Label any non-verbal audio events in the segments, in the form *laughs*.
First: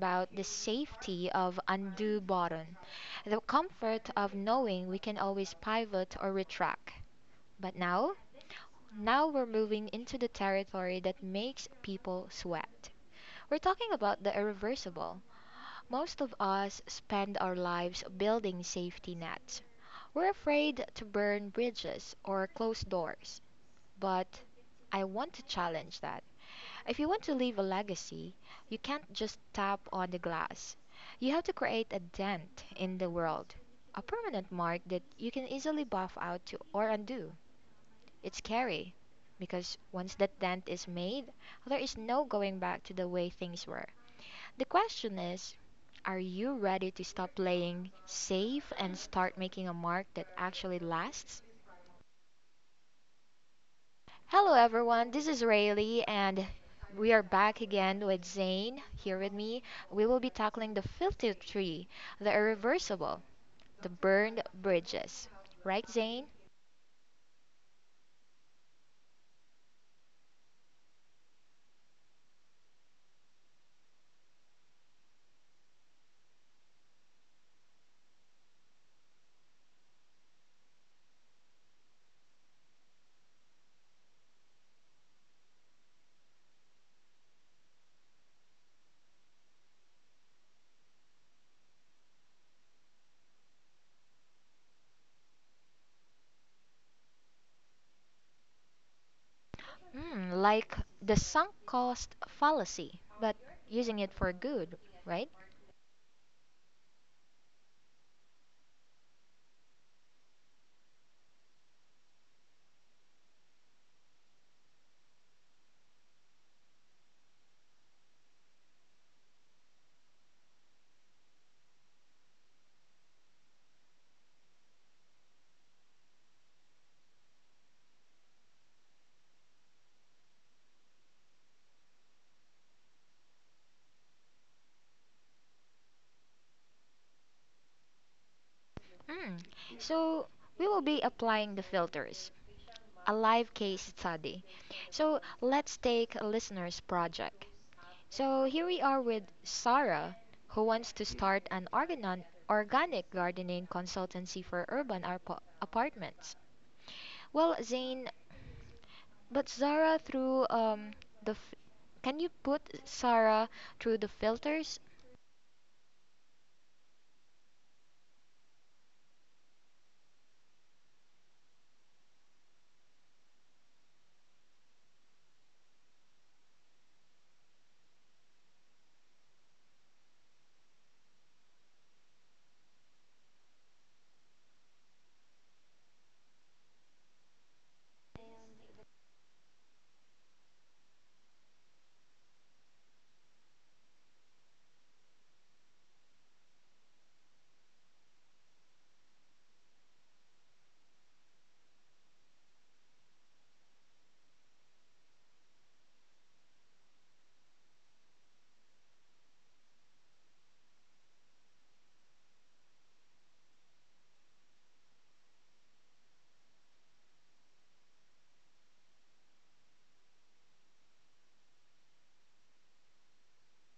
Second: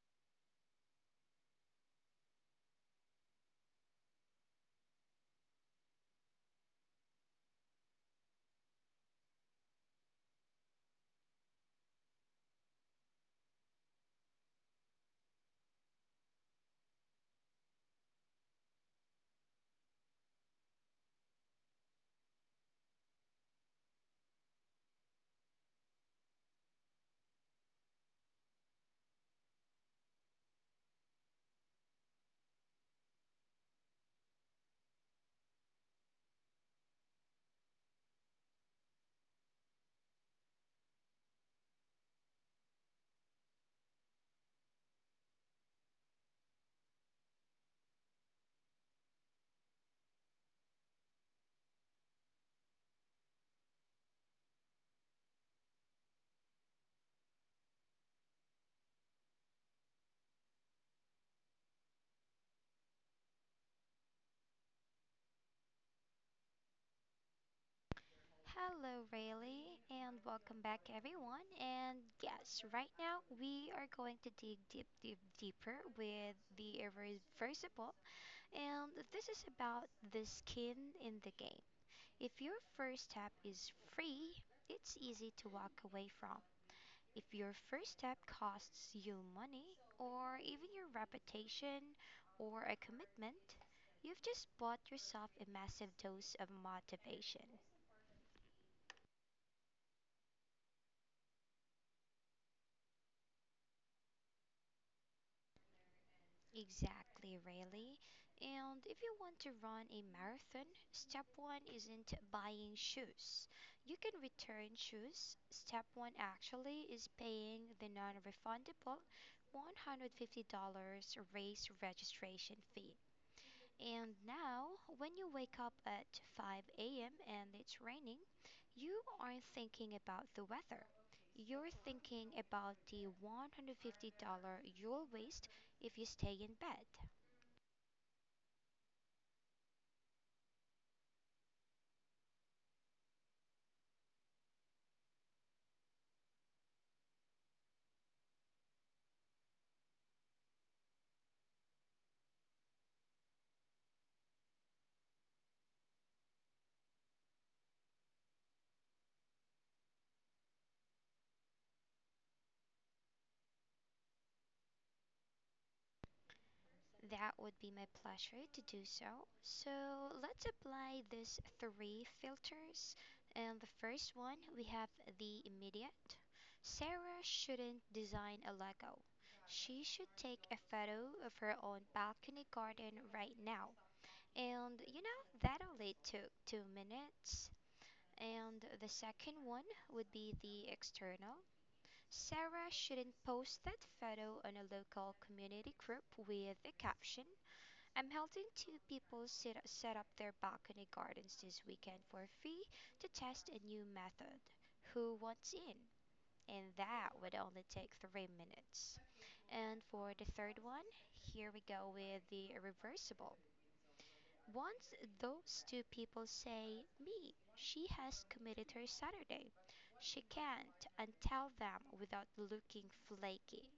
about the safety of undo button, the comfort of knowing we can always pivot or retract. But now, now we're moving into the territory that makes people sweat. We're talking about the irreversible. Most of us spend our lives building safety nets. We're afraid to burn bridges or close doors, but I want to challenge that. If you want to leave a legacy, you can't just tap on the glass. You have to create a dent in the world, a permanent mark that you can easily buff out to, or undo. It's scary, because once that dent is made, there is no going back to the way things were. The question is, are you ready to stop playing safe and start making a mark that actually lasts? Hello, everyone. This is Rayleigh, and we are back again with Zane here with me. We will be tackling the filthy tree, the irreversible, the burned bridges. Right, Zane? Hello, Rayleigh, and welcome back, everyone. And yes, right now we are going to dig deep, deep, deeper with the irreversible. And this is about the skin in the game. If your first step is free, it's easy to walk away from. If your first step costs you money, or even your reputation, or a commitment, you've just bought yourself a massive dose of motivation. Mm, like the sunk cost fallacy, but using it for good, right? Exactly, Riley. And if you want to run a marathon, step one isn't buying shoes. You can return shoes. Step one actually is paying the non refundable $150 race registration fee. And now, when you wake up at 5 a.m. and it's raining, you aren't thinking about the weather. You're thinking about the $150 you'll waste if you stay in bed. Mm. So, we will be applying the filters, a live case study. So, let's take a listener's project. So here we are with Sarah, who wants to start an organic gardening consultancy for urban apartments. Well, Zane, but Sarah the f- can you put Sarah through the filters? That would be my pleasure to do so. So let's apply these three filters. And the first one, we have the immediate. Sarah shouldn't design a Lego. She should take a photo of her own balcony garden right now. And you know, that only took 2 minutes. And the second one would be the external. Sarah shouldn't post that photo on a local community group with a caption: I'm helping two people set up their balcony gardens this weekend for free to test a new method. Who wants in? And that would only take 3 minutes. And for the third one, here we go with the irreversible. Once those two people say, "Me," she has committed her Saturday, she can't untell them without looking flaky.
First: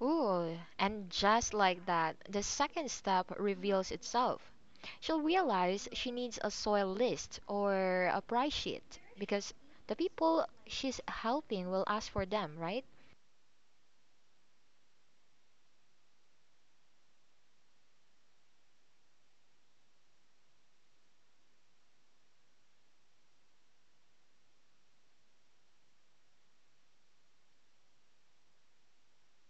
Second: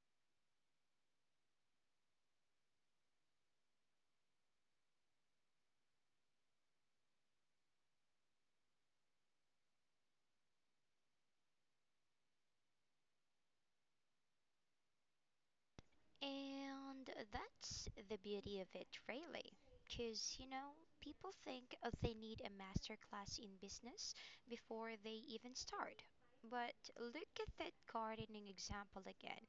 Ooh, and just like that, the second step reveals itself. She'll realize she needs a soil list or a price sheet because the people she's helping will ask for them, right? And that's the beauty of it, really. Because, you know, people think they need a master class in business before they even start. But look at that gardening example again.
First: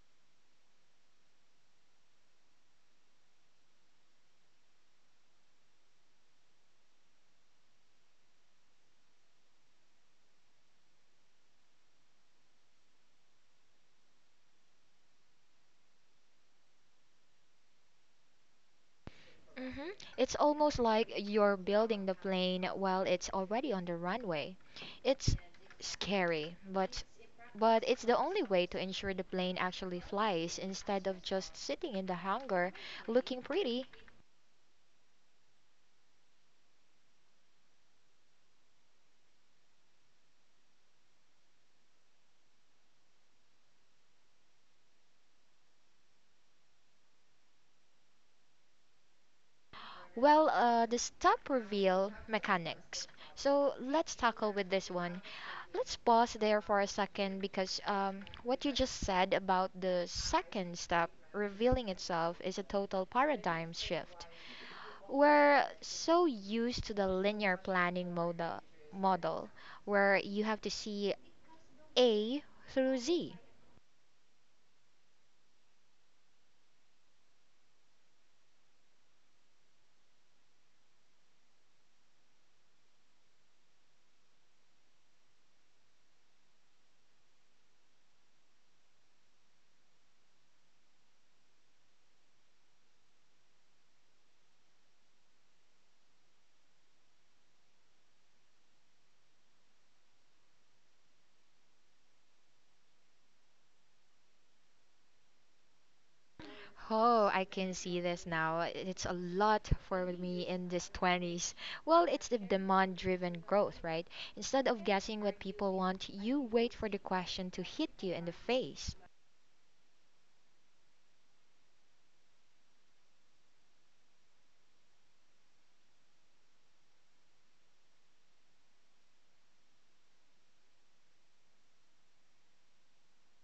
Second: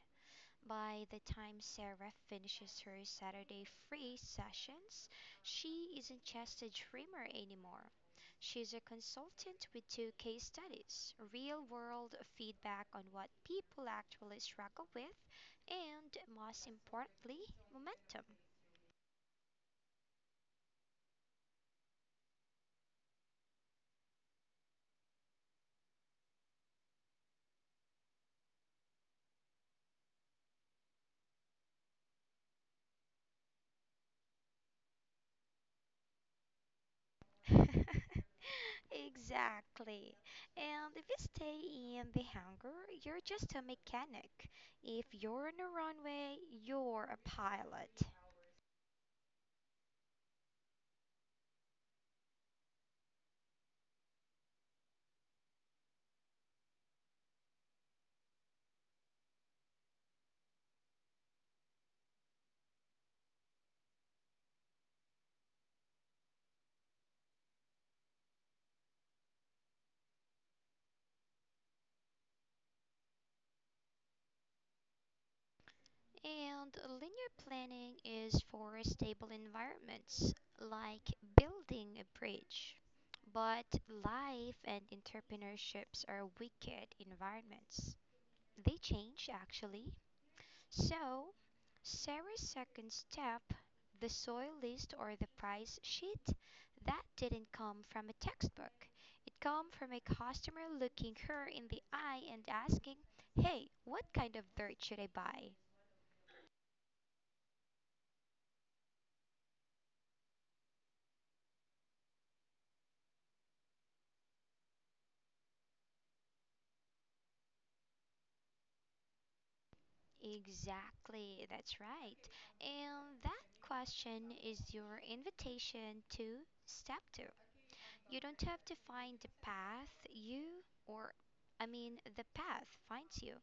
By the time Sarah finishes her Saturday free sessions, she isn't just a dreamer anymore. She's a consultant with two case studies, real world feedback on what people actually struggle with, and most importantly, momentum. hmm It's almost like you're building the plane while it's already on the runway. It's scary, but it's the only way to ensure the plane actually flies instead of just sitting in the hangar looking pretty. *laughs* Exactly. And if you stay in the hangar, you're just a mechanic. If you're on a runway, you're a pilot. Well, the stop reveal mechanics. So let's tackle with this one. Let's pause there for a second because what you just said about the second step revealing itself is a total paradigm shift. We're so used to the linear planning model, model where you have to see A through Z. And linear planning is for stable environments like building a bridge. But life and entrepreneurships are wicked environments. They change actually. So, Sarah's second step, the soil list or the price sheet, that didn't come from a textbook. It came from a customer looking her in the eye and asking, "Hey, what kind of dirt should I buy?" Oh, I can see this now. It's a lot for me in this 20s. Well, it's the demand driven growth, right? Instead of guessing what people want, you wait for the question to hit you in the face. Exactly, that's right. And that question is your invitation to step two. You don't have to find the path you or I mean the path finds you,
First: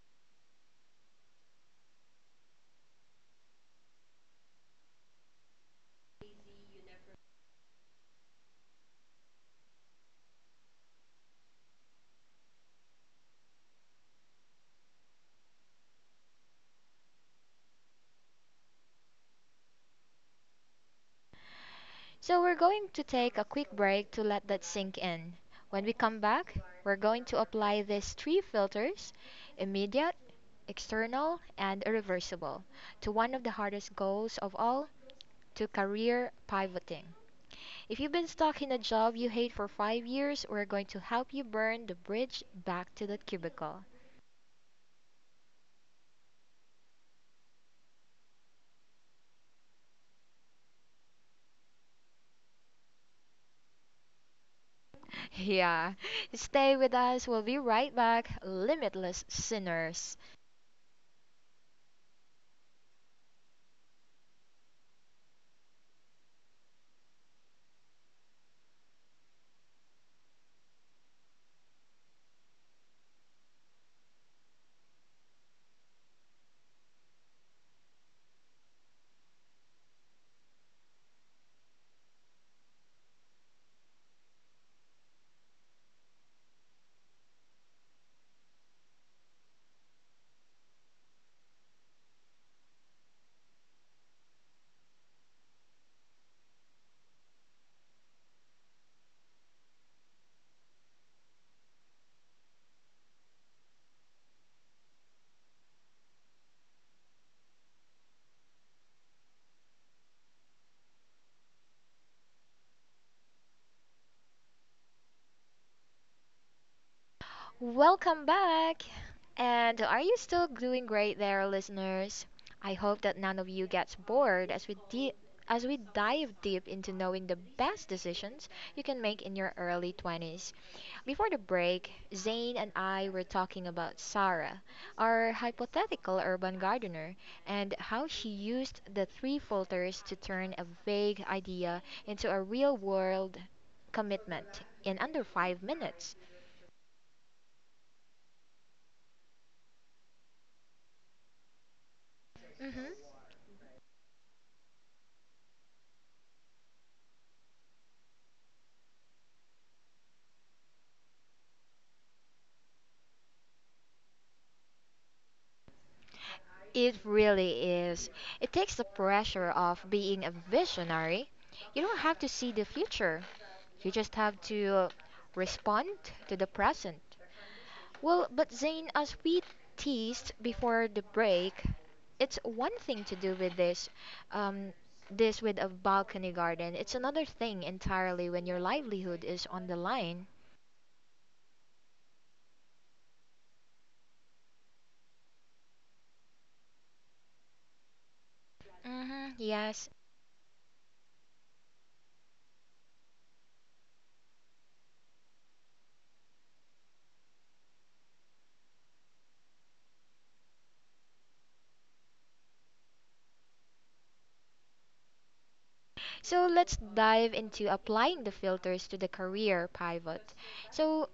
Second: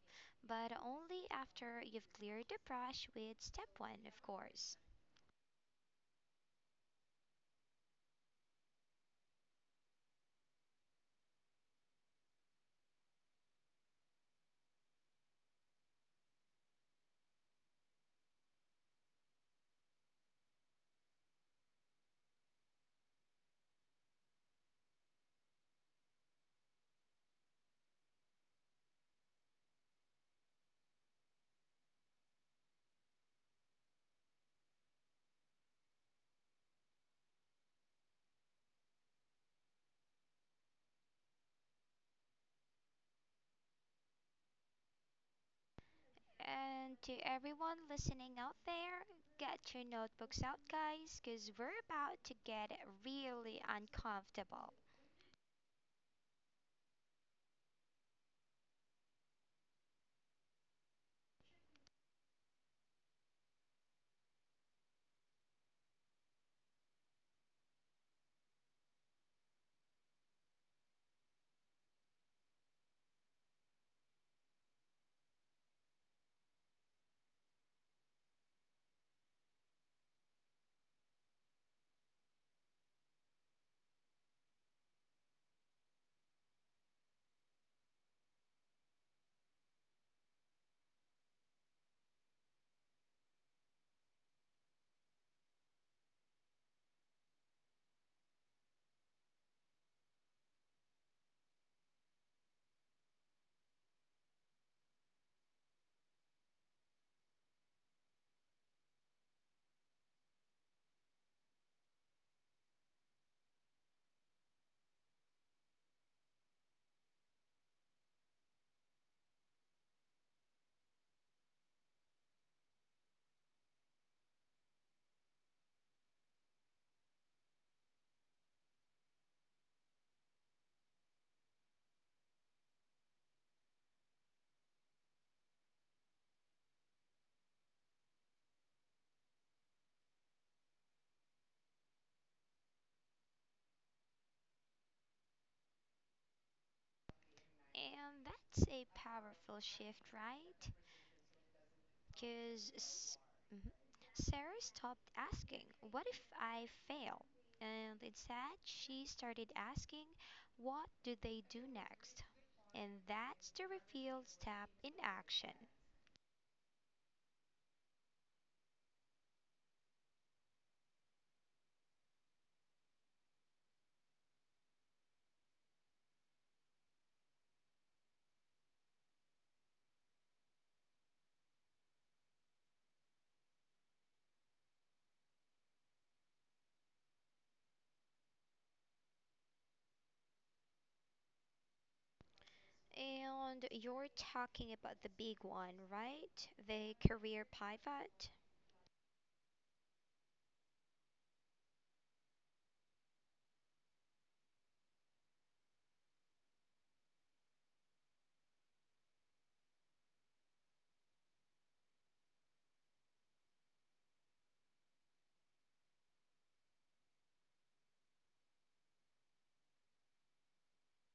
but only after you've cleared the brush with step one, of course. So, we're going to take a quick break to let that sink in. When we come back, we're going to apply these three filters immediate, external and irreversible, to one of the hardest goals of all to career pivoting. If you've been stuck in a job you hate for 5 years, we're going to help you burn the bridge back to that cubicle. And to everyone listening out there, get your notebooks out, guys, because we're about to get really uncomfortable. *laughs* Yeah, stay with us, we'll be right back, limitless sinners. Welcome back! And are you still doing great there, listeners? I hope that none of you gets bored as we as we dive deep into knowing the best decisions you can make in your early 20s. Before the break, Zane and I were talking about Sarah, our hypothetical urban gardener, and how she used the three filters to turn a vague idea into a real-world commitment in under 5 minutes. And that's a powerful shift, right? Because Mm-hmm. Sarah stopped asking, "What if I fail?" And instead, she started asking, "What do they do next?" And that's the reveal step in action. It really is. It takes the pressure off being a visionary. You don't have to see the future, you just have to respond to the present. Well, but Zane, as we teased before the break, it's one thing to do with this, um, this with a balcony garden. It's another thing entirely when your livelihood is on the line. And you're talking about the big one, right? The career pivot. Yes. So let's dive into applying the filters to the career pivot. So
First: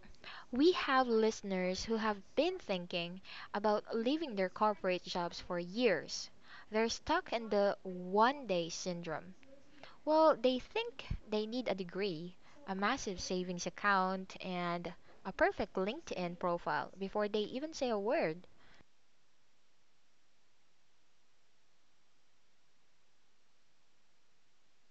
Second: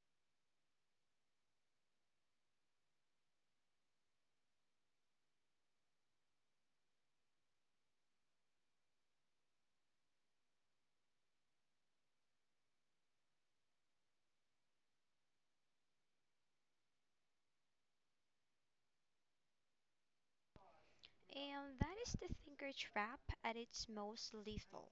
we have listeners who have been thinking about leaving their corporate jobs for years. They're stuck in the one day syndrome. Well, they think they need a degree, a massive savings account, and a perfect LinkedIn profile before they even say a word. And that is the thinker trap at its most lethal.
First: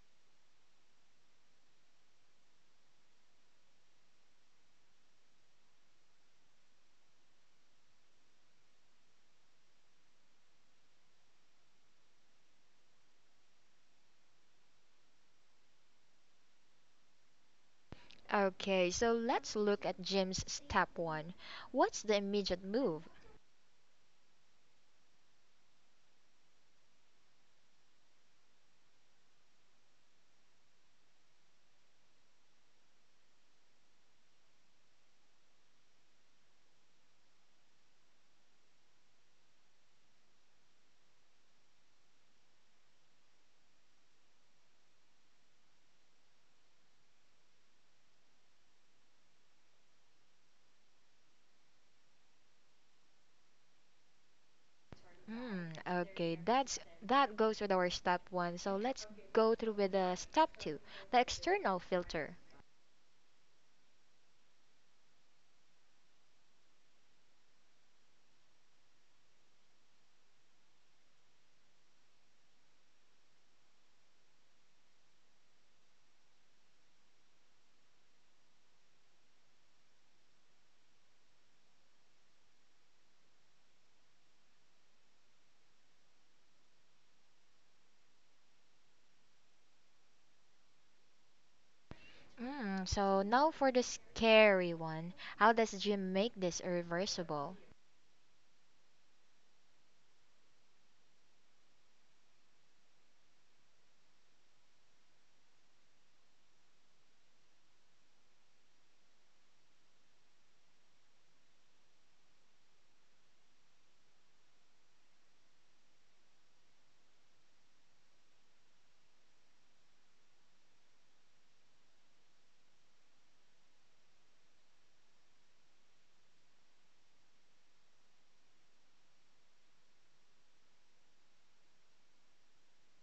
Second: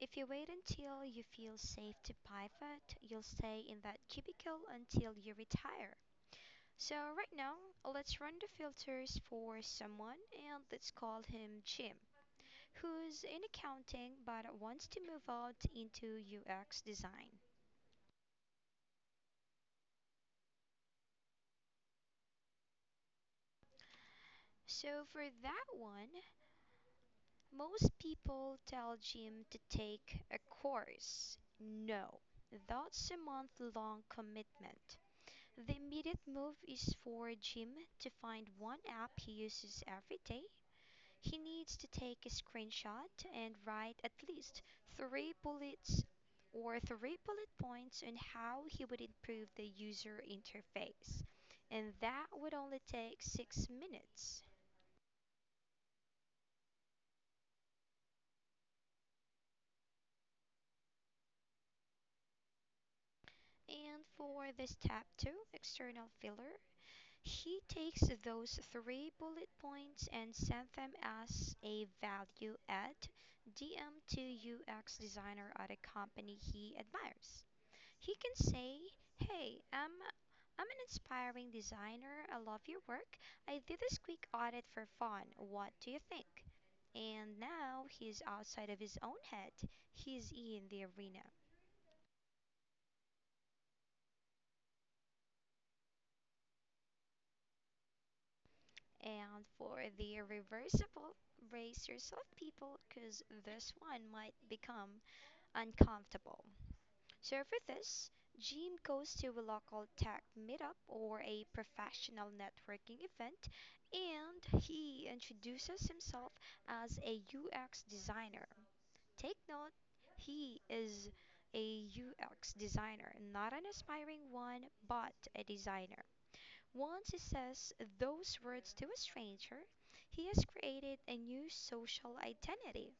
If you wait until you feel safe to pivot, you'll stay in that cubicle until you retire. So right now, let's run the filters for someone, and let's call him Jim, who's in accounting but wants to move out into UX design. Okay, so let's look at Jim's step one. What's the immediate move? So for that one, most people tell Jim to take a course. No, that's a month long commitment. The immediate move is for Jim to find one app he uses every day. He needs to take a screenshot and write at least three bullets or three bullet points on how he would improve the user interface. And that would only take 6 minutes. Hmm, okay, that's that goes with our step one. So let's go through with the step two, the external filter. And for the step two, external filler, he takes those three bullet points and sends them as a value add DM to UX designer at a company he admires. He can say, "Hey, I'm an inspiring designer. I love your work. I did this quick audit for fun. What do you think?" And now he's outside of his own head. He's in the arena. Mm, so now for the scary one. How does Jim make this irreversible? And for the reversible, brace yourself, people, because this one might become uncomfortable. So for this, Jim goes to a local tech meetup or a professional networking event and he introduces himself as a UX designer. Take note, he is a UX designer, not an aspiring one, but a designer. Once he says those words to a stranger, he has created a new social identity.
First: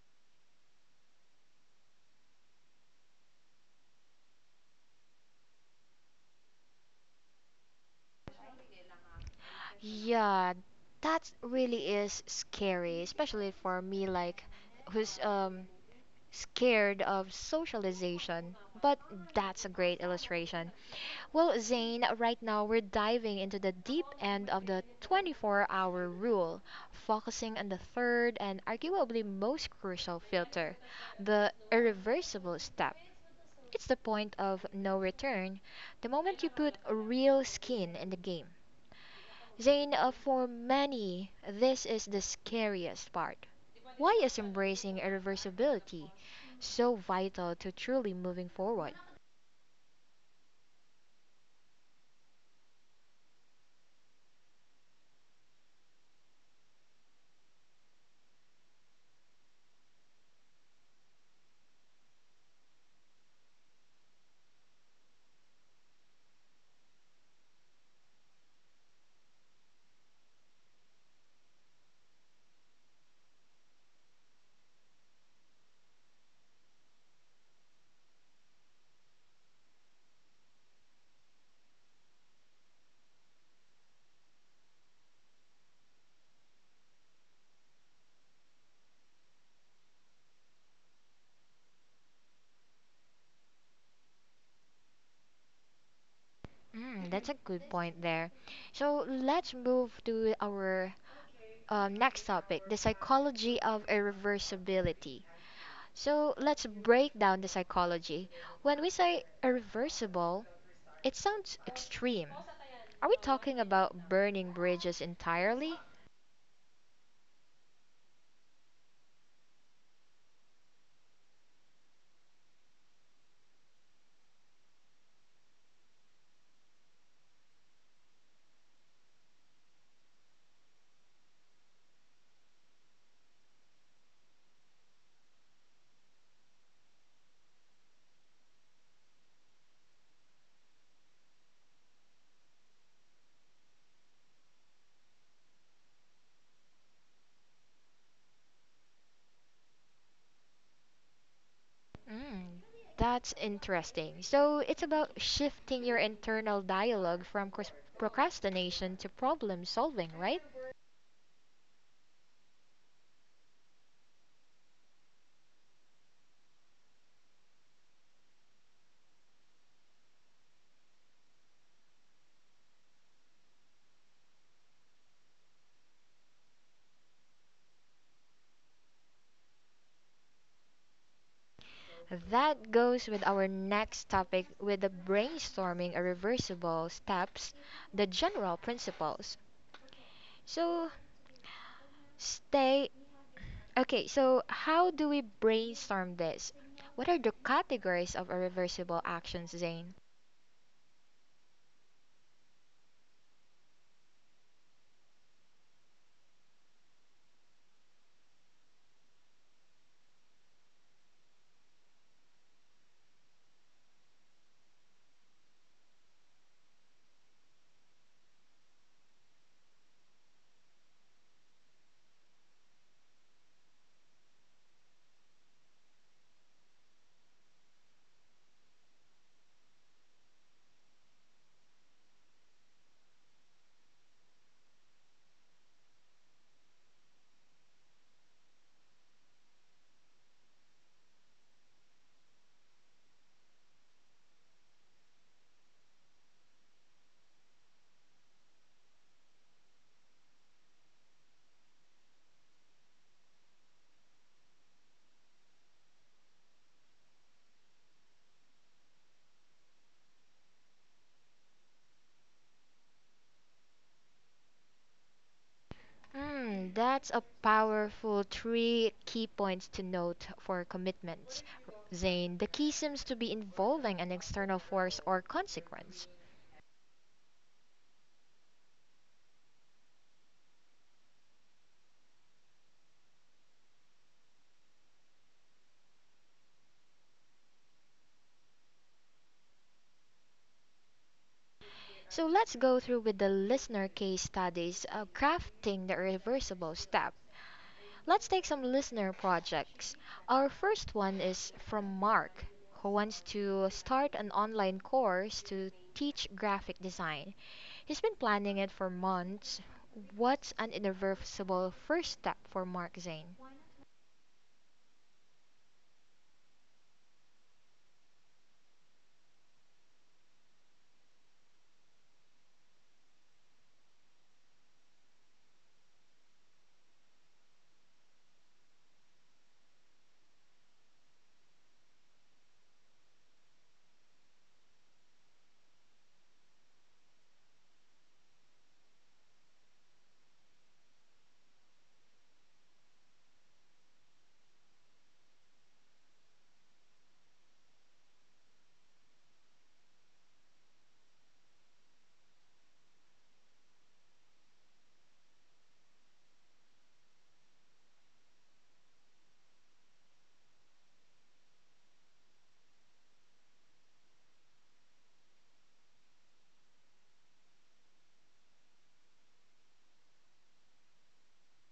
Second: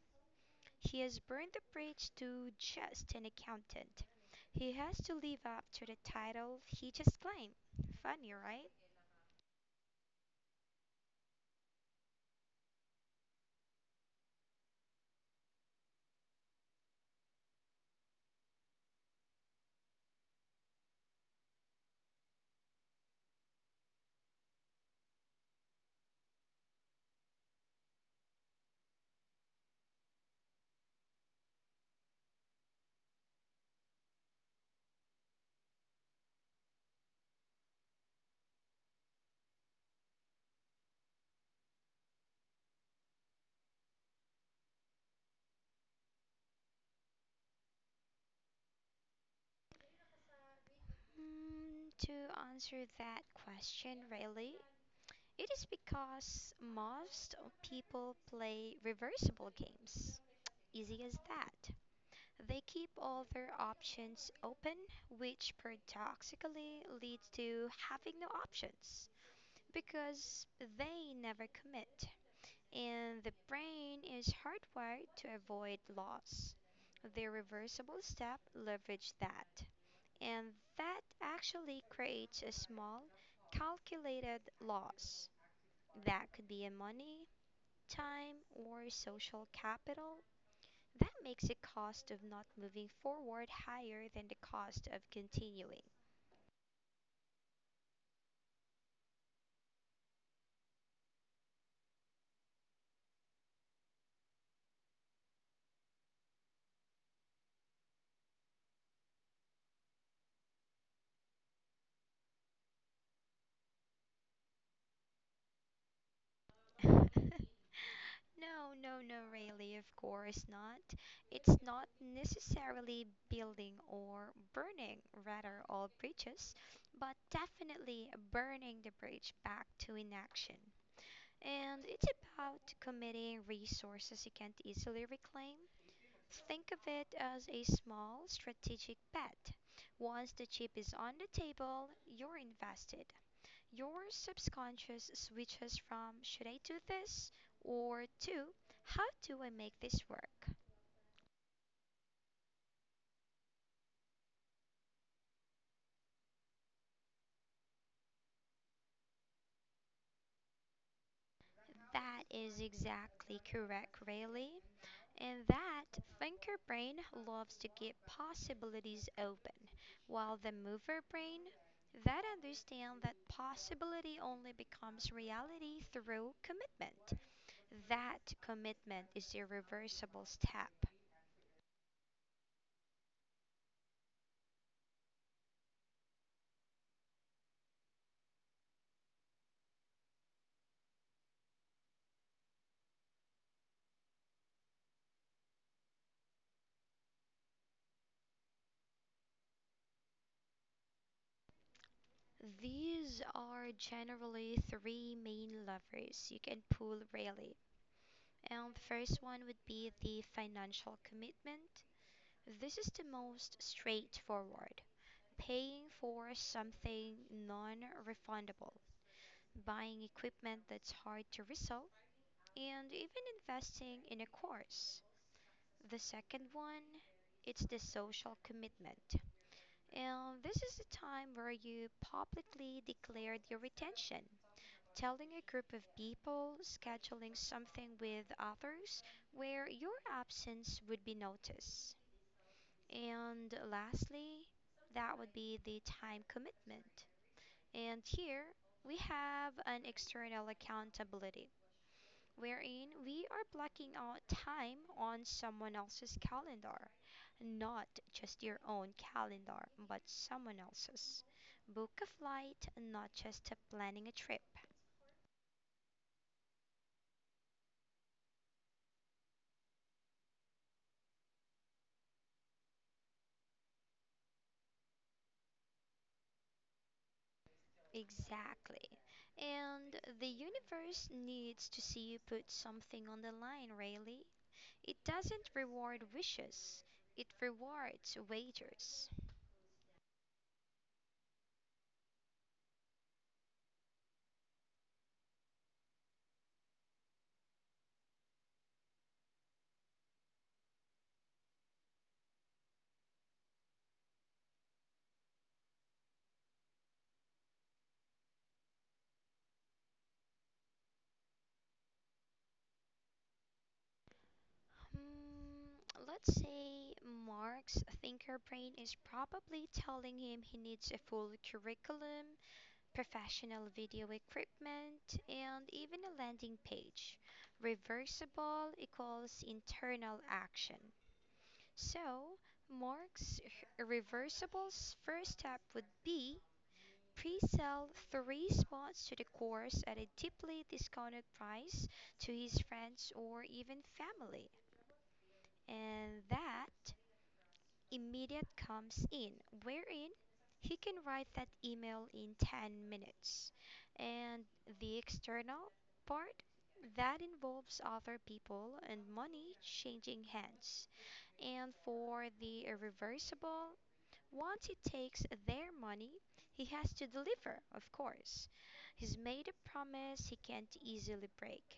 He has burned the bridge to just an accountant. He has to live up to the title he just claimed. Funny, right? Yeah, that really is scary, especially for me, like who's scared of socialization. But that's a great illustration. Well, Zane, right now we're diving into the deep end of the 24-hour rule, focusing on the third and arguably most crucial filter the irreversible step. It's the point of no return, the moment you put real skin in the game. Zane, for many, this is the scariest part. Why is embracing irreversibility so vital to truly moving forward? To answer that question really, it is because most of people play reversible games. Easy as that. They keep all their options open, which paradoxically leads to having no options because they never commit. And the brain is hardwired to avoid loss. The reversible step leverage that, and that actually creates a small, calculated loss. That could be in money, time, or social capital. That makes the cost of not moving forward higher than the cost of continuing. Mm, that's a good point there. So let's move to our next topic the psychology of irreversibility. So let's break down the psychology. When we say irreversible, it sounds extreme. Are we talking about burning bridges entirely? *laughs* No, no, no, really, of course not. It's not necessarily building or burning, rather, all bridges, but definitely burning the bridge back to inaction. And it's about committing resources you can't easily reclaim. Think of it as a small strategic bet. Once the chip is on the table, you're invested. Your subconscious switches from "should I do this" or to "how do I make this work?" Mm, that's interesting. So it's about shifting your internal dialogue from procrastination to problem solving, right? That is exactly correct, Rayleigh. And that thinker brain loves to keep possibilities open, while the mover brain, that understands that possibility only becomes reality through commitment. That commitment is irreversible step. That goes with our next topic with the brainstorming irreversible steps, the general principles. So stay okay, so how do we brainstorm this? What are the categories of irreversible actions, Zane? These are generally three main levers you can pull, really. And the first one would be the financial commitment. This is the most straightforward. Paying for something non refundable, buying equipment that's hard to resell, and even investing in a course. The second one, it's the social commitment. And this is the time where you publicly declare your intention, telling a group of people, scheduling something with others where your absence would be noticed. And lastly, that would be the time commitment. And here we have an external accountability, wherein we are blocking out time on someone else's calendar, not just your own calendar, but someone else's. Book a flight, not just planning a trip. Hmm, that's a powerful three key points to note for commitments, Zane. The key seems to be involving an external force or consequence. Exactly. And the universe needs to see you put something on the line, really. It doesn't reward wishes, it rewards wagers. So let's go through with the listener case studies, crafting the reversible step. Let's take some listener projects. Our first one is from Mark, who wants to start an online course to teach graphic design. He's been planning it for months. What's an irreversible first step for Mark Zane? Hmm, let's say Mark's thinker brain is probably telling him he needs a full curriculum, professional video equipment, and even a landing page. Reversible equals internal action. So, Mark's reversible's first step would be pre-sell three spots to the course at a deeply discounted price to his friends or even family. And that immediate comes in, wherein he can write that email in 10 minutes. And the external part that involves other people and money changing hands. And for the irreversible, once he takes their money, he has to deliver, of course. He's made a promise he can't easily break.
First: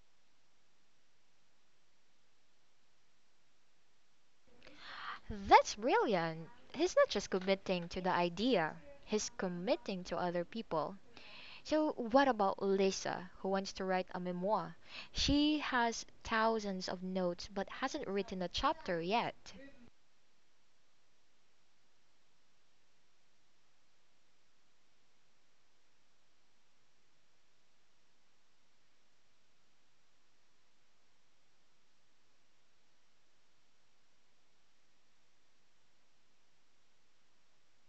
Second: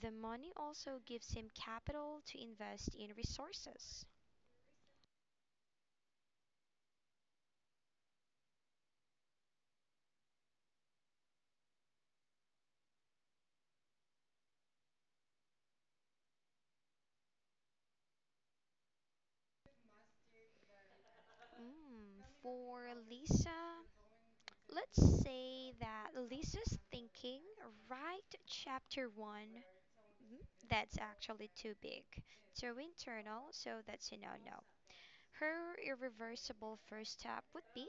The money also gives him capital to invest in resources. That's brilliant. He's not just committing to the idea, he's committing to other people. So, what about Lisa, who wants to write a memoir? She has thousands of notes but hasn't written a chapter yet. For Lisa, let's say that Lisa's thinking, write chapter one. Mm, That's actually too big, too internal, so that's a no no. Her irreversible first step would be:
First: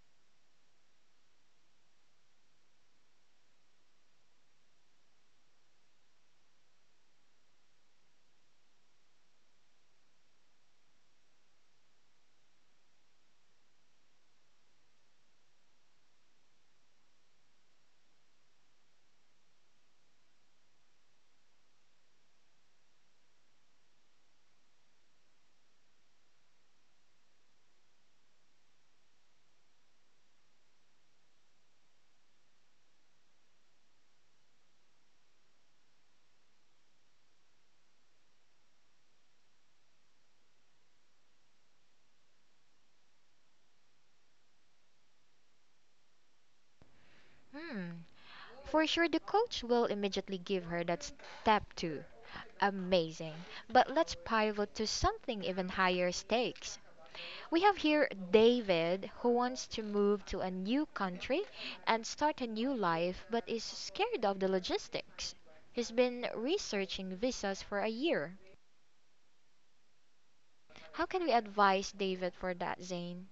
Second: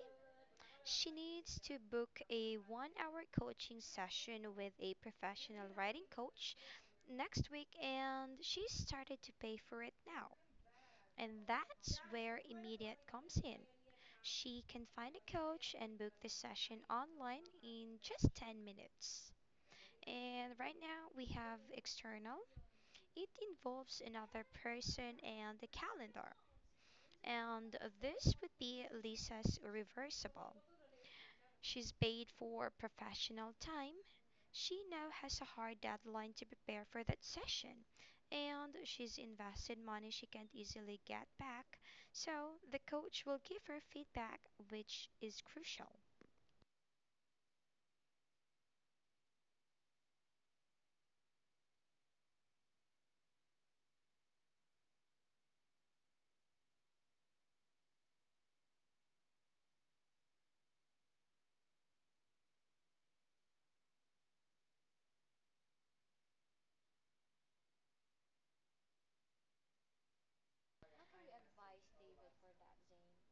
she needs to book a 1 hour coaching session with a professional writing coach next week, and she started to pay for it now. And that's where Immediate comes in. She can find a coach and book the session online in just 10 minutes. And right now we have external. It involves another person and the calendar. And this would be Lisa's reversible. She's paid for professional time. She now has a hard deadline to prepare for that session, and she's invested money she can't easily get back. So the coach will give her feedback, which is crucial. Hmm. For sure, the coach will immediately give her that step two. Amazing. But let's pivot to something even higher stakes. We have here David who wants to move to a new country and start a new life but is scared of the logistics. He's been researching visas for a year. How can we advise David for that, Zane?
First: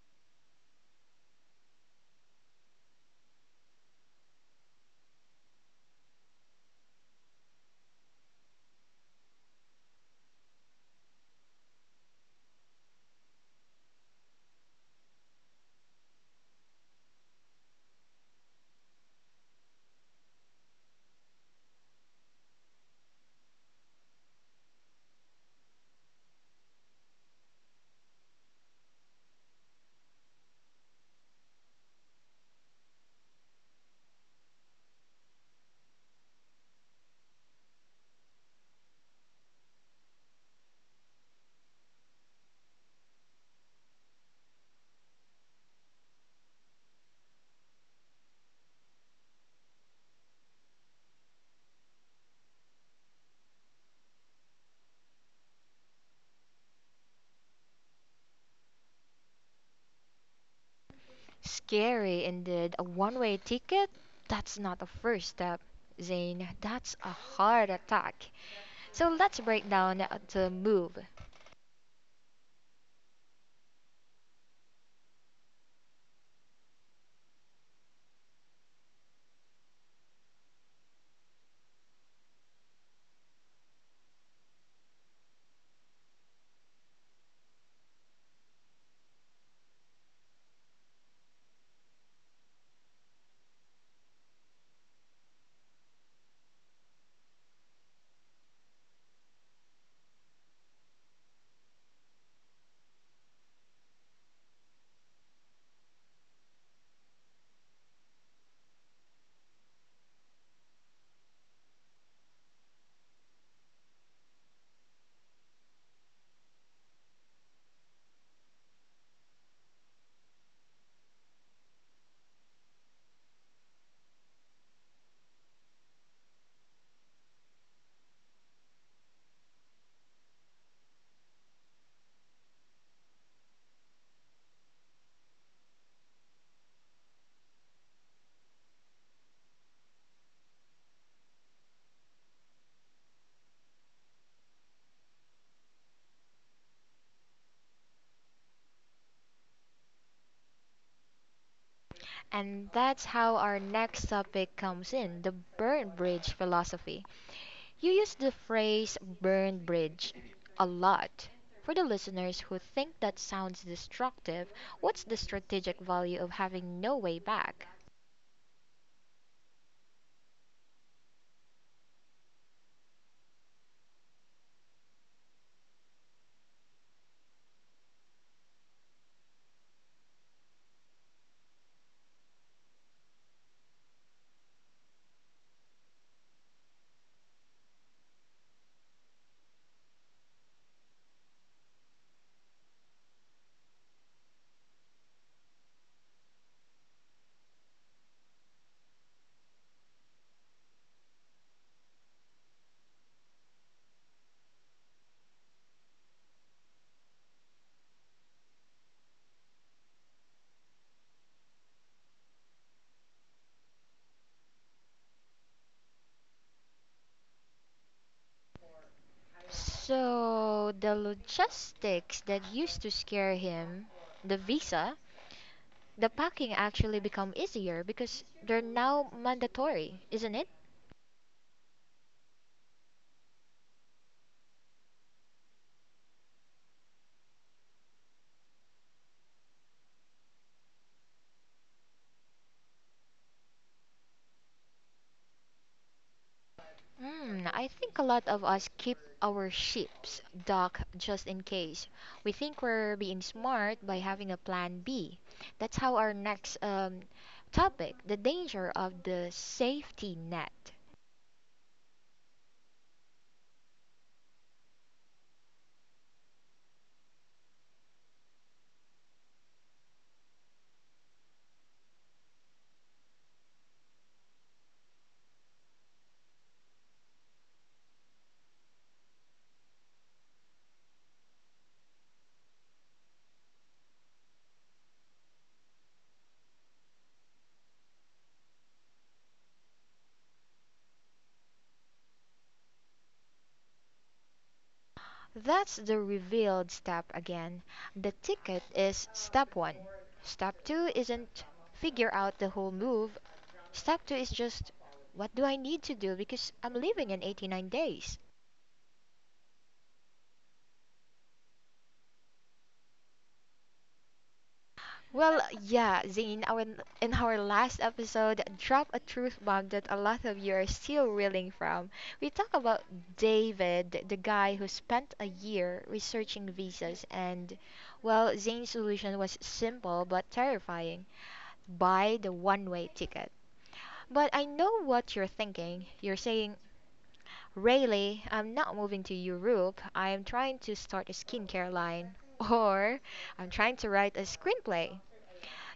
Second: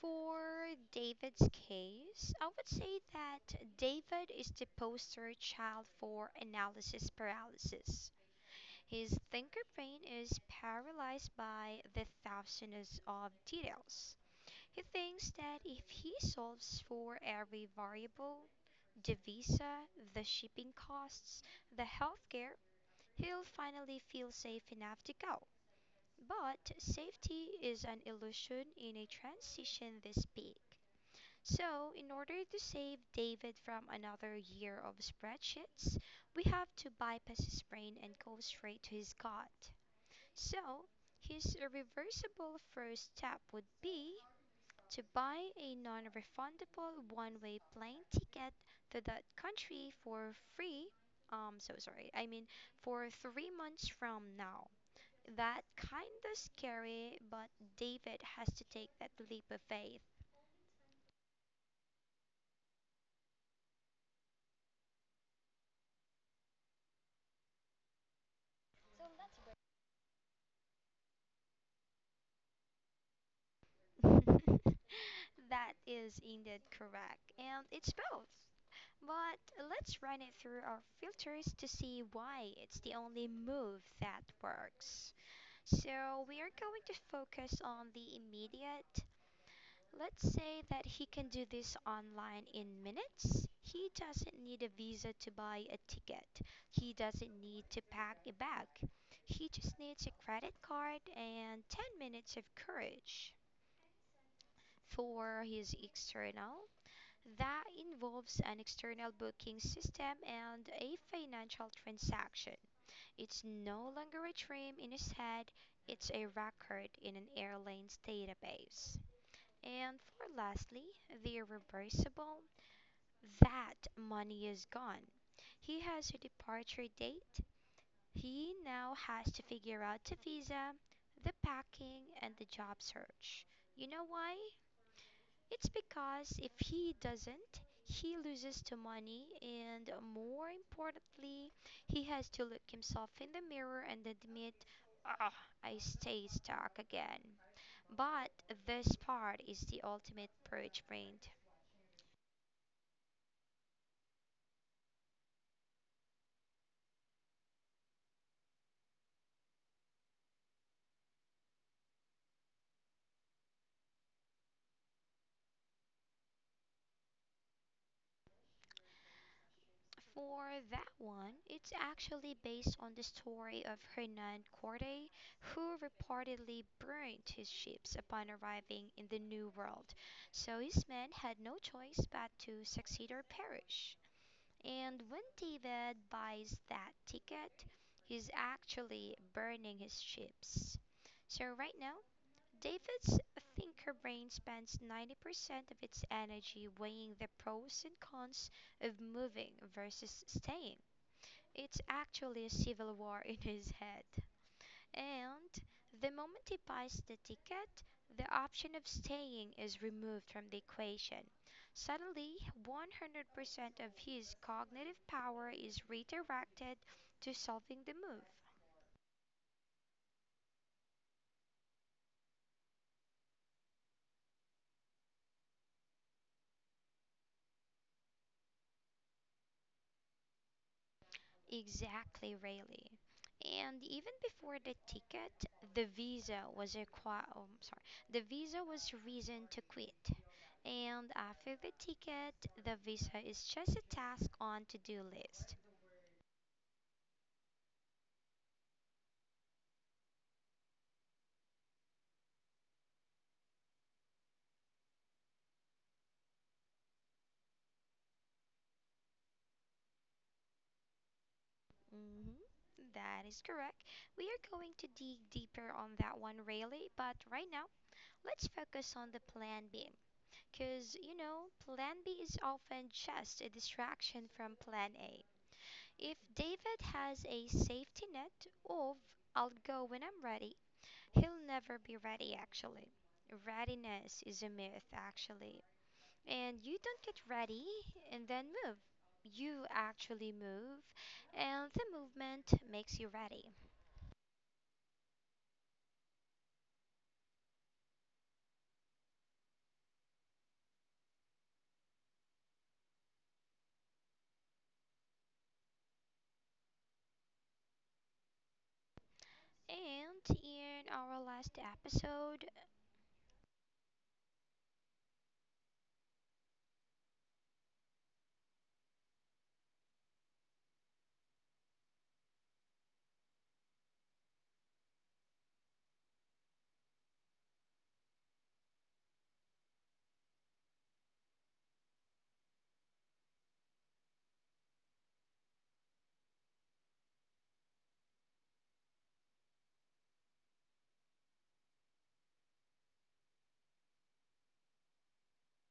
For David's case, I would say that David is the poster child for analysis paralysis. His thinker brain is paralyzed by the thousands of details. He thinks that if he solves for every variable, the visa, the shipping costs, the healthcare, he'll finally feel safe enough to go. But safety is an illusion in a transition this big. So, in order to save David from another year of spreadsheets, we have to bypass his brain and go straight to his gut. So, his irreversible first step would be to buy a non refundable one way plane ticket to that country for free. So sorry, I mean for 3 months from now. That kinda scary, but David has to take that leap of faith. Scary indeed. A one way ticket? That's not a first step, Zane. That's a heart attack. So let's break down the move. *laughs* That is indeed correct, and it's both. But let's run it through our filters to see why it's the only move that works. So we are going to focus on the immediate. Let's say that he can do this online in minutes. He doesn't need a visa to buy a ticket. He doesn't need to pack a bag. He just needs a credit card and 10 minutes of courage. For his external, that involves an external booking system and a financial transaction. It's no longer a dream in his head, it's a record in an airline's database. And for lastly, the irreversible, that money is gone. He has a departure date. He now has to figure out the visa, the packing, and the job search. You know why? It's because if he doesn't, he loses the money, and more importantly, he has to look himself in the mirror and admit, ah, I stay stuck again. But this part is the ultimate purge brain And that's how our next topic comes in the burn bridge philosophy. You use the phrase "burned bridge" a lot. For the listeners who think that sounds destructive, what's the strategic value of having no way back? for that one. It's actually based on the story of Hernan Cortes, who reportedly burned his ships upon arriving in the New World. So his men had no choice but to succeed or perish. And when David buys that ticket, he's actually burning his ships. So right now, David's thinker brain spends 90% of its energy weighing the pros and cons of moving versus staying. It's actually a civil war in his head. And the moment he buys the ticket, the option of staying is removed from the equation. Suddenly, 100% of his cognitive power is redirected to solving the move. So, the logistics that used to scare him, the visa, the packing actually become easier because they're now mandatory, isn't it? Exactly, really. And even before the ticket, the visa was a qua- oh, I'm sorry, the visa was reason to quit. And after the ticket, the visa is just a task on to-do list. Hmm. I think a lot of us keep our ships docked just in case. We think we're being smart by having a plan B. That's how our next topic, the danger of the safety net. Hmm. That is correct. We are going to dig deeper on that one, really, but right now, let's focus on the plan B. Because, you know, plan B is often just a distraction from plan A. If David has a safety net of I'll go when I'm ready, he'll never be ready actually. Readiness is a myth actually. And you don't get ready and then move. You actually move, and the movement makes you ready. That's the revealed step again. The ticket is step one. Step two isn't figure out the whole move. Step two is just what do I need to do because I'm leaving in 89 days. And in our last episode, Well, yeah, Zane, in our last episode, Drop a Truth Bomb that a lot of you are still reeling from, we talk about David, the guy who spent a year researching visas, and, well, Zane's solution was simple but terrifying buy the one way ticket. But I know what you're thinking. You're saying, "Really, I'm not moving to Europe, I am trying to start a skincare line. *laughs* Or, I'm trying to write a screenplay.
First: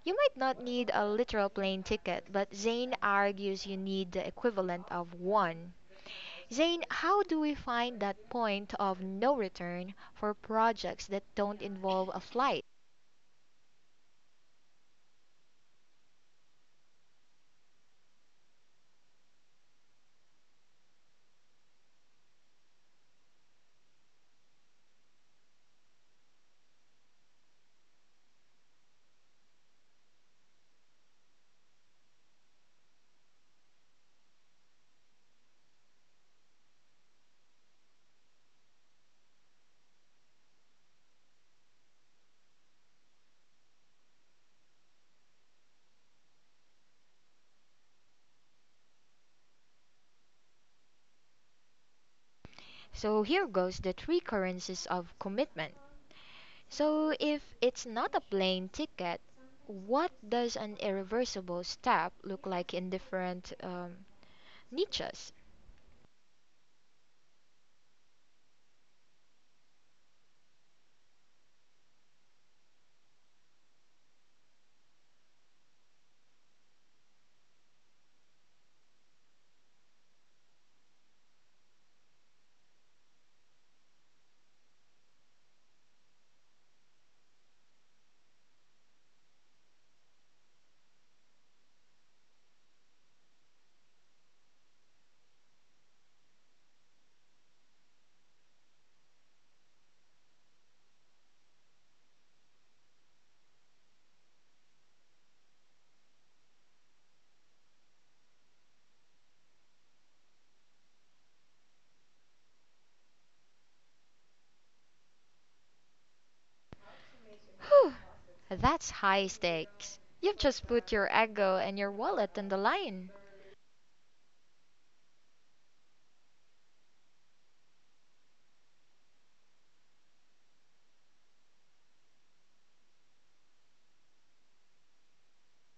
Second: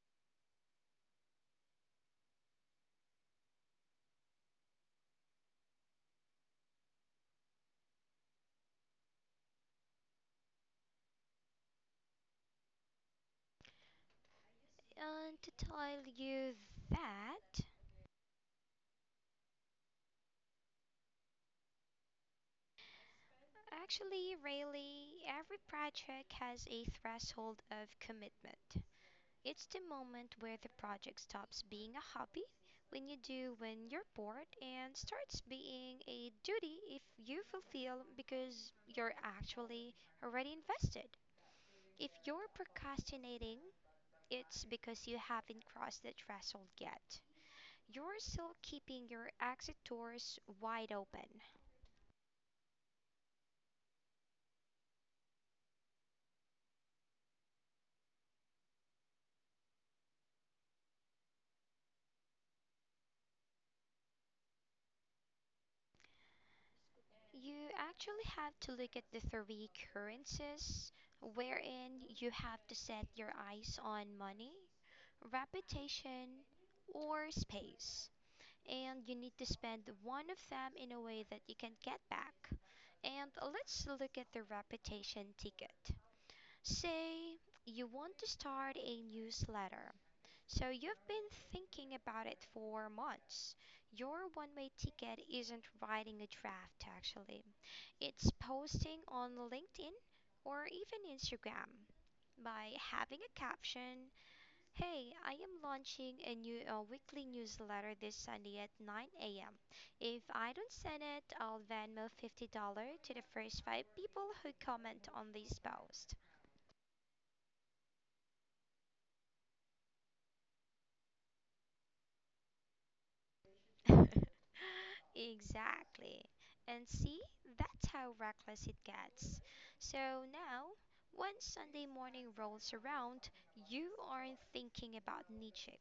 You might not need a literal plane ticket, but Zane argues you need the equivalent of one. Zane, how do we find that point of no return for projects that don't involve a flight? and to tell you that actually, really, every project has a threshold of commitment. It's the moment where the project stops being a hobby when you're bored and starts being a duty if you fulfill because you're actually already invested. If you're procrastinating, it's because you haven't crossed the threshold yet. You're still keeping your exit doors wide open. So here goes the three currencies of commitment. So if it's not a plane ticket, what does an irreversible step look like in different niches? You actually have to look at the three currencies wherein you have to set your eyes on money, reputation, or space. And you need to spend one of them in a way that you can get back. And let's look at the reputation ticket. Say you want to start a newsletter, so you've been thinking about it for months. Your one way ticket isn't writing a draft, actually, it's posting on LinkedIn or even Instagram by having a caption: "Hey, I am launching a new weekly newsletter this Sunday at 9 a.m. If I don't send it, I'll Venmo $50 to the first five people who comment on this post." Whew, that's high stakes. You've just put your ego and your wallet on the line. *laughs* Exactly. And see, that's how reckless it gets. So now, when Sunday morning rolls around, you aren't thinking about Nietzsche.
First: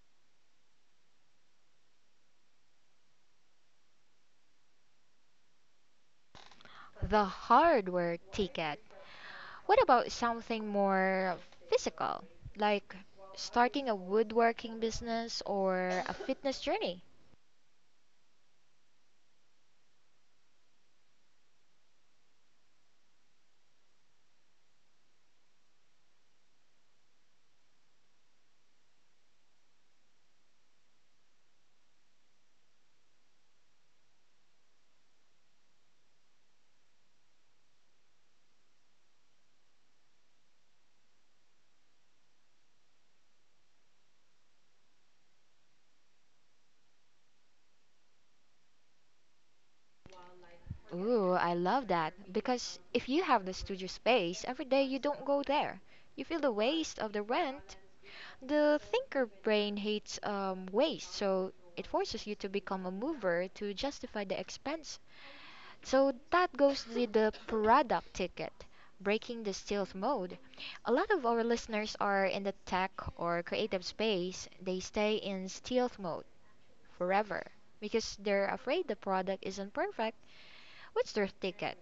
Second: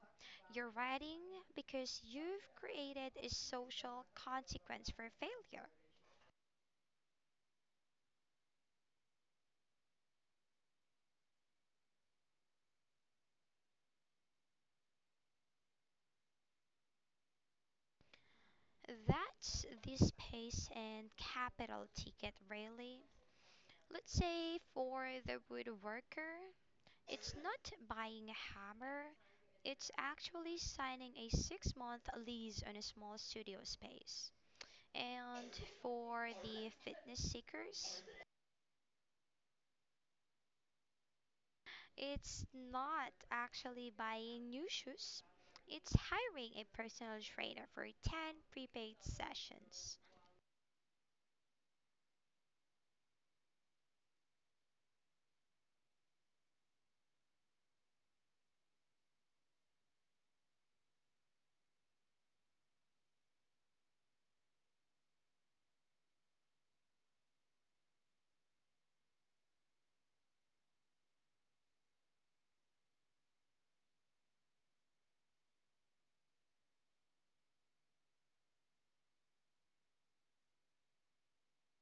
You're writing because you've created a social consequence for failure. The hardware ticket. What about something more physical, like starting a woodworking business or a fitness journey? That's the space and capital ticket, really. Let's say for the woodworker, it's not buying a hammer, it's actually signing a 6 month lease on a small studio space. And for the fitness seekers, it's not actually buying new shoes, it's hiring a personal trainer for 10 prepaid sessions. Ooh, I love that. Because if you have the studio space, every day you don't go there. You feel the waste of the rent. The thinker brain hates waste, so it forces you to become a mover to justify the expense. So that goes with the product ticket, breaking the stealth mode. A lot of our listeners are in the tech or creative space. They stay in stealth mode forever because they're afraid the product isn't perfect. What's their ticket?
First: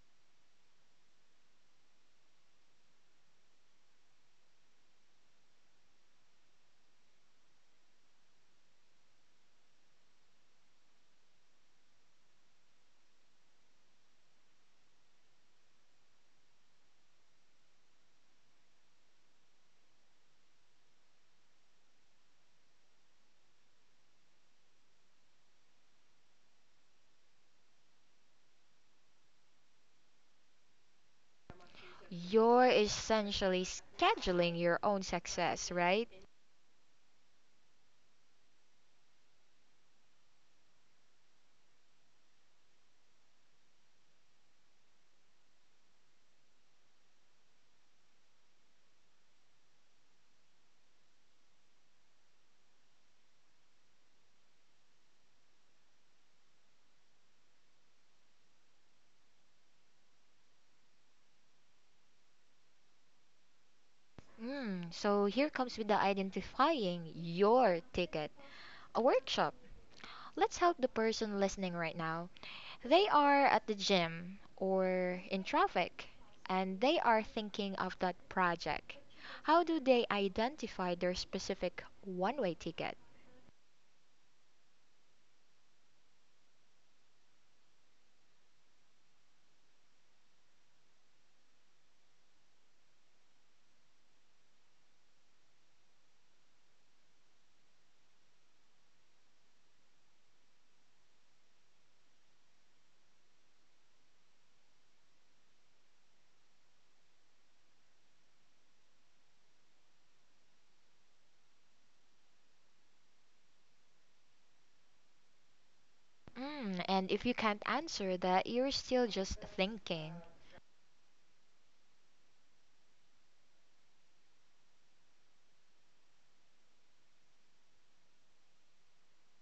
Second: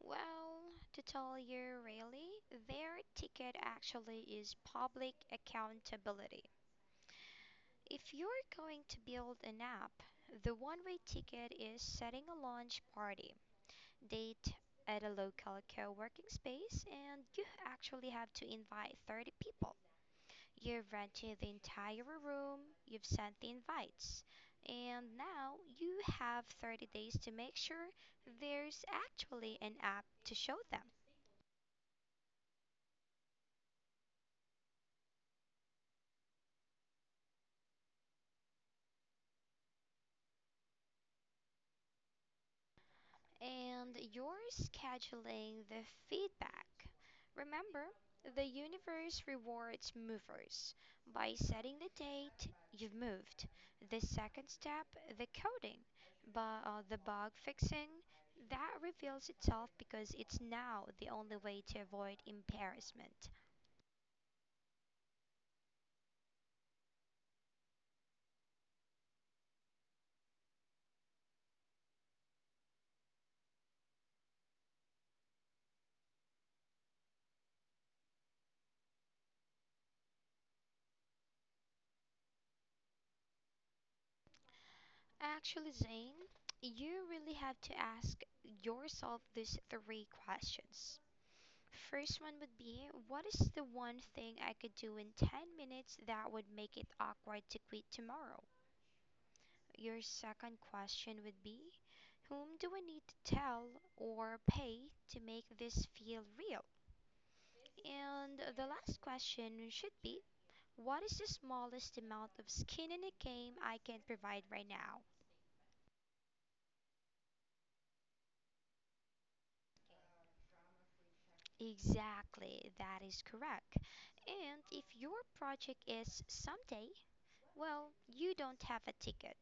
Well, to tell you really, their ticket actually is public accountability. If you're going to build an app, the one way ticket is setting a launch party date at a local co working space, and you actually have to invite 30 people. You've rented the entire room, you've sent the invites, and now you have 30 days to make sure there's actually an app to show them. You're essentially scheduling your own success, right? And you're scheduling the feedback. Remember, the universe rewards movers. By setting the date, you've moved. The second step, the coding, the bug fixing, that reveals itself because it's now the only way to avoid embarrassment. Mm, so here comes with the identifying your ticket. A workshop. Let's help the person listening right now. They are at the gym or in traffic and they are thinking of that project. How do they identify their specific one way ticket? Actually, Zane, you really have to ask yourself these three questions. First one would be: what is the one thing I could do in 10 minutes that would make it awkward to quit tomorrow? Your second question would be: whom do I need to tell or pay to make this feel real? And the last question should be: what is the smallest amount of skin in the game I can provide right now? Mm, and if you can't answer that, you're still just thinking. Exactly, that is correct. And if your project is someday, well, you don't have a ticket.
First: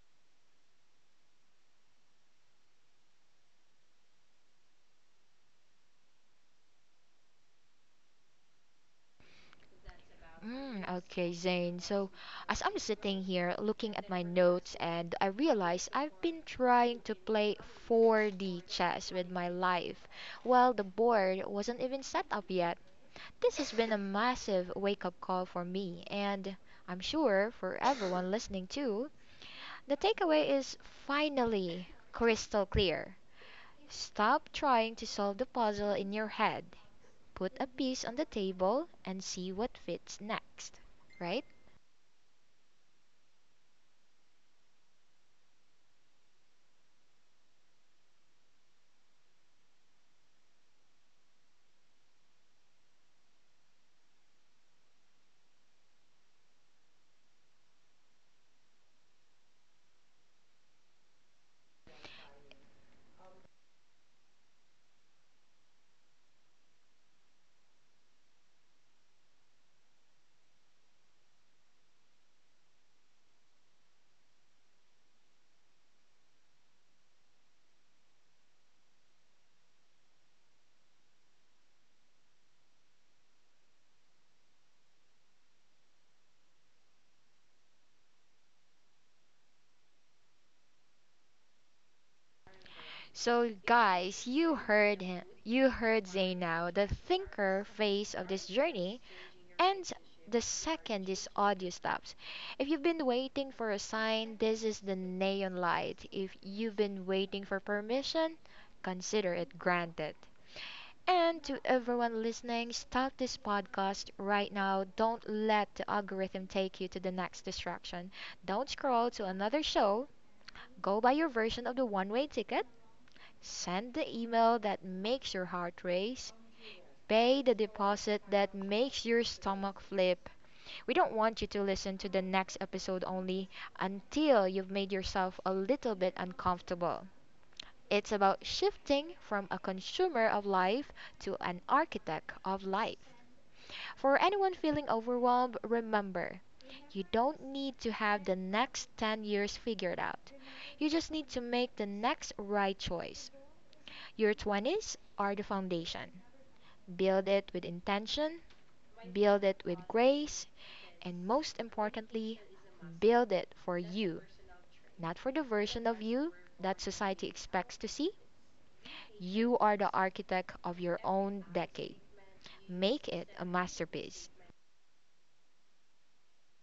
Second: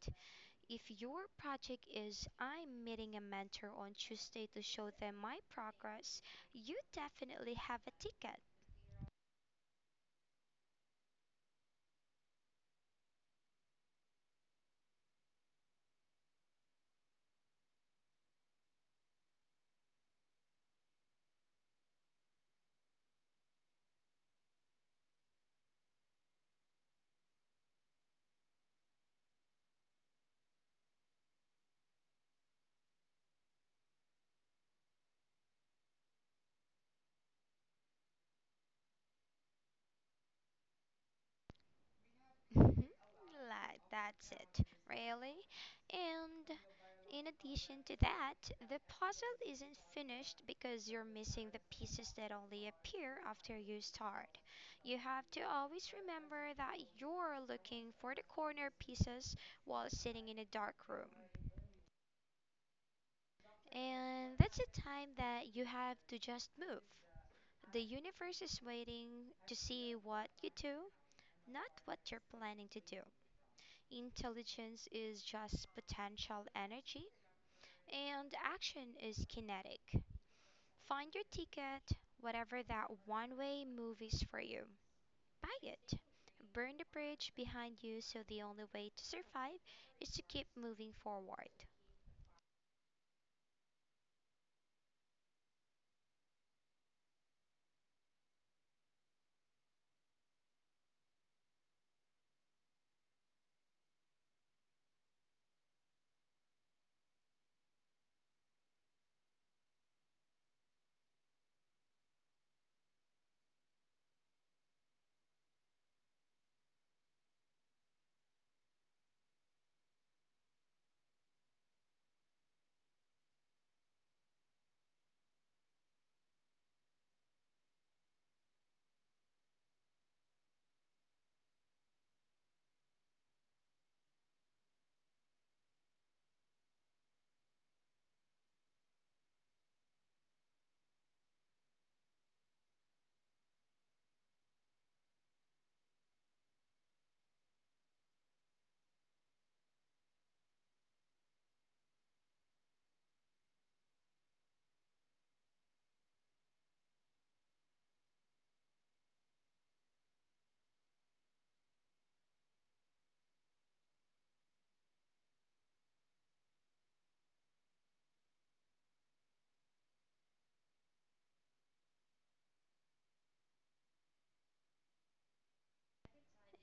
If your project is I'm meeting a mentor on Tuesday to show them my progress, you definitely have a ticket. Mm, okay, Zane. So, as I'm sitting here looking at my notes, and I realize I've been trying to play 4D chess with my life, while the board wasn't even set up yet. This has been a massive wake up call for me, and I'm sure for everyone listening too. The takeaway is finally crystal clear. Stop trying to solve the puzzle in your head, put a piece on the table, and see what fits next. Right? Mhm, like that's it, really. And in addition to that, the puzzle isn't finished because you're missing the pieces that only appear after you start. You have to always remember that you're looking for the corner pieces while sitting in a dark room. And that's a time that you have to just move. The universe is waiting to see what you do, not what you're planning to do. Intelligence is just potential energy, and action is kinetic. Find your ticket, whatever that one way move is for you. Buy it. Burn the bridge behind you so the only way to survive is to keep moving forward. So, guys, you heard him. You heard Zay now, the thinker phase of this journey. And the second is audio stops, if you've been waiting for a sign, this is the neon light. If you've been waiting for permission, consider it granted. And to everyone listening, stop this podcast right now. Don't let the algorithm take you to the next distraction. Don't scroll to another show. Go buy your version of the one way ticket. Send the email that makes your heart race. Pay the deposit that makes your stomach flip. We don't want you to listen to the next episode only until you've made yourself a little bit uncomfortable. It's about shifting from a consumer of life to an architect of life. For anyone feeling overwhelmed, remember, you don't need to have the next 10 years figured out. You just need to make the next right choice. Your 20s are the foundation. Build it with intention, build it with grace, and most importantly, build it for you, not for the version of you that society expects to see. You are the architect of your own decade. Make it a masterpiece.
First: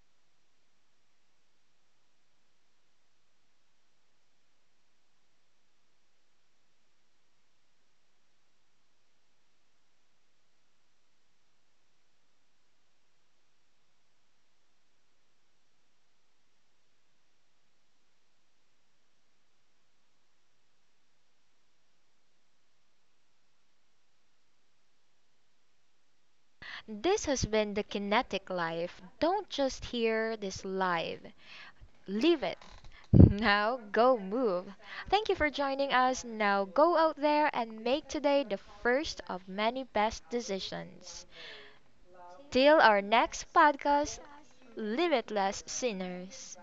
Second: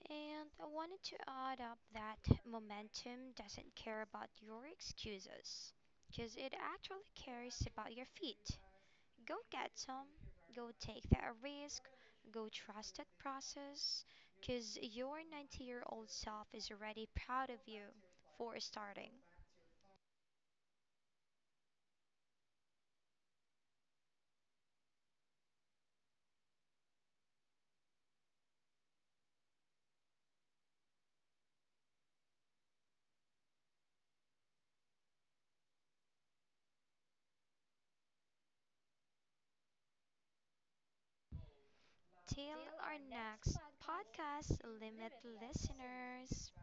And I wanted to add up that momentum doesn't care about your excuses, because it actually cares about your feet. Go get some, go take that risk, go trust that process, because your 90-year-old self is already proud of you for starting. This has been the Kinetic Life. Don't just hear this live, live it. Now go move. Thank you for joining us. Now go out there and make today the first of many best decisions. Till Till our our next next podcast, podcast, limit Limitless listeners. Sinners.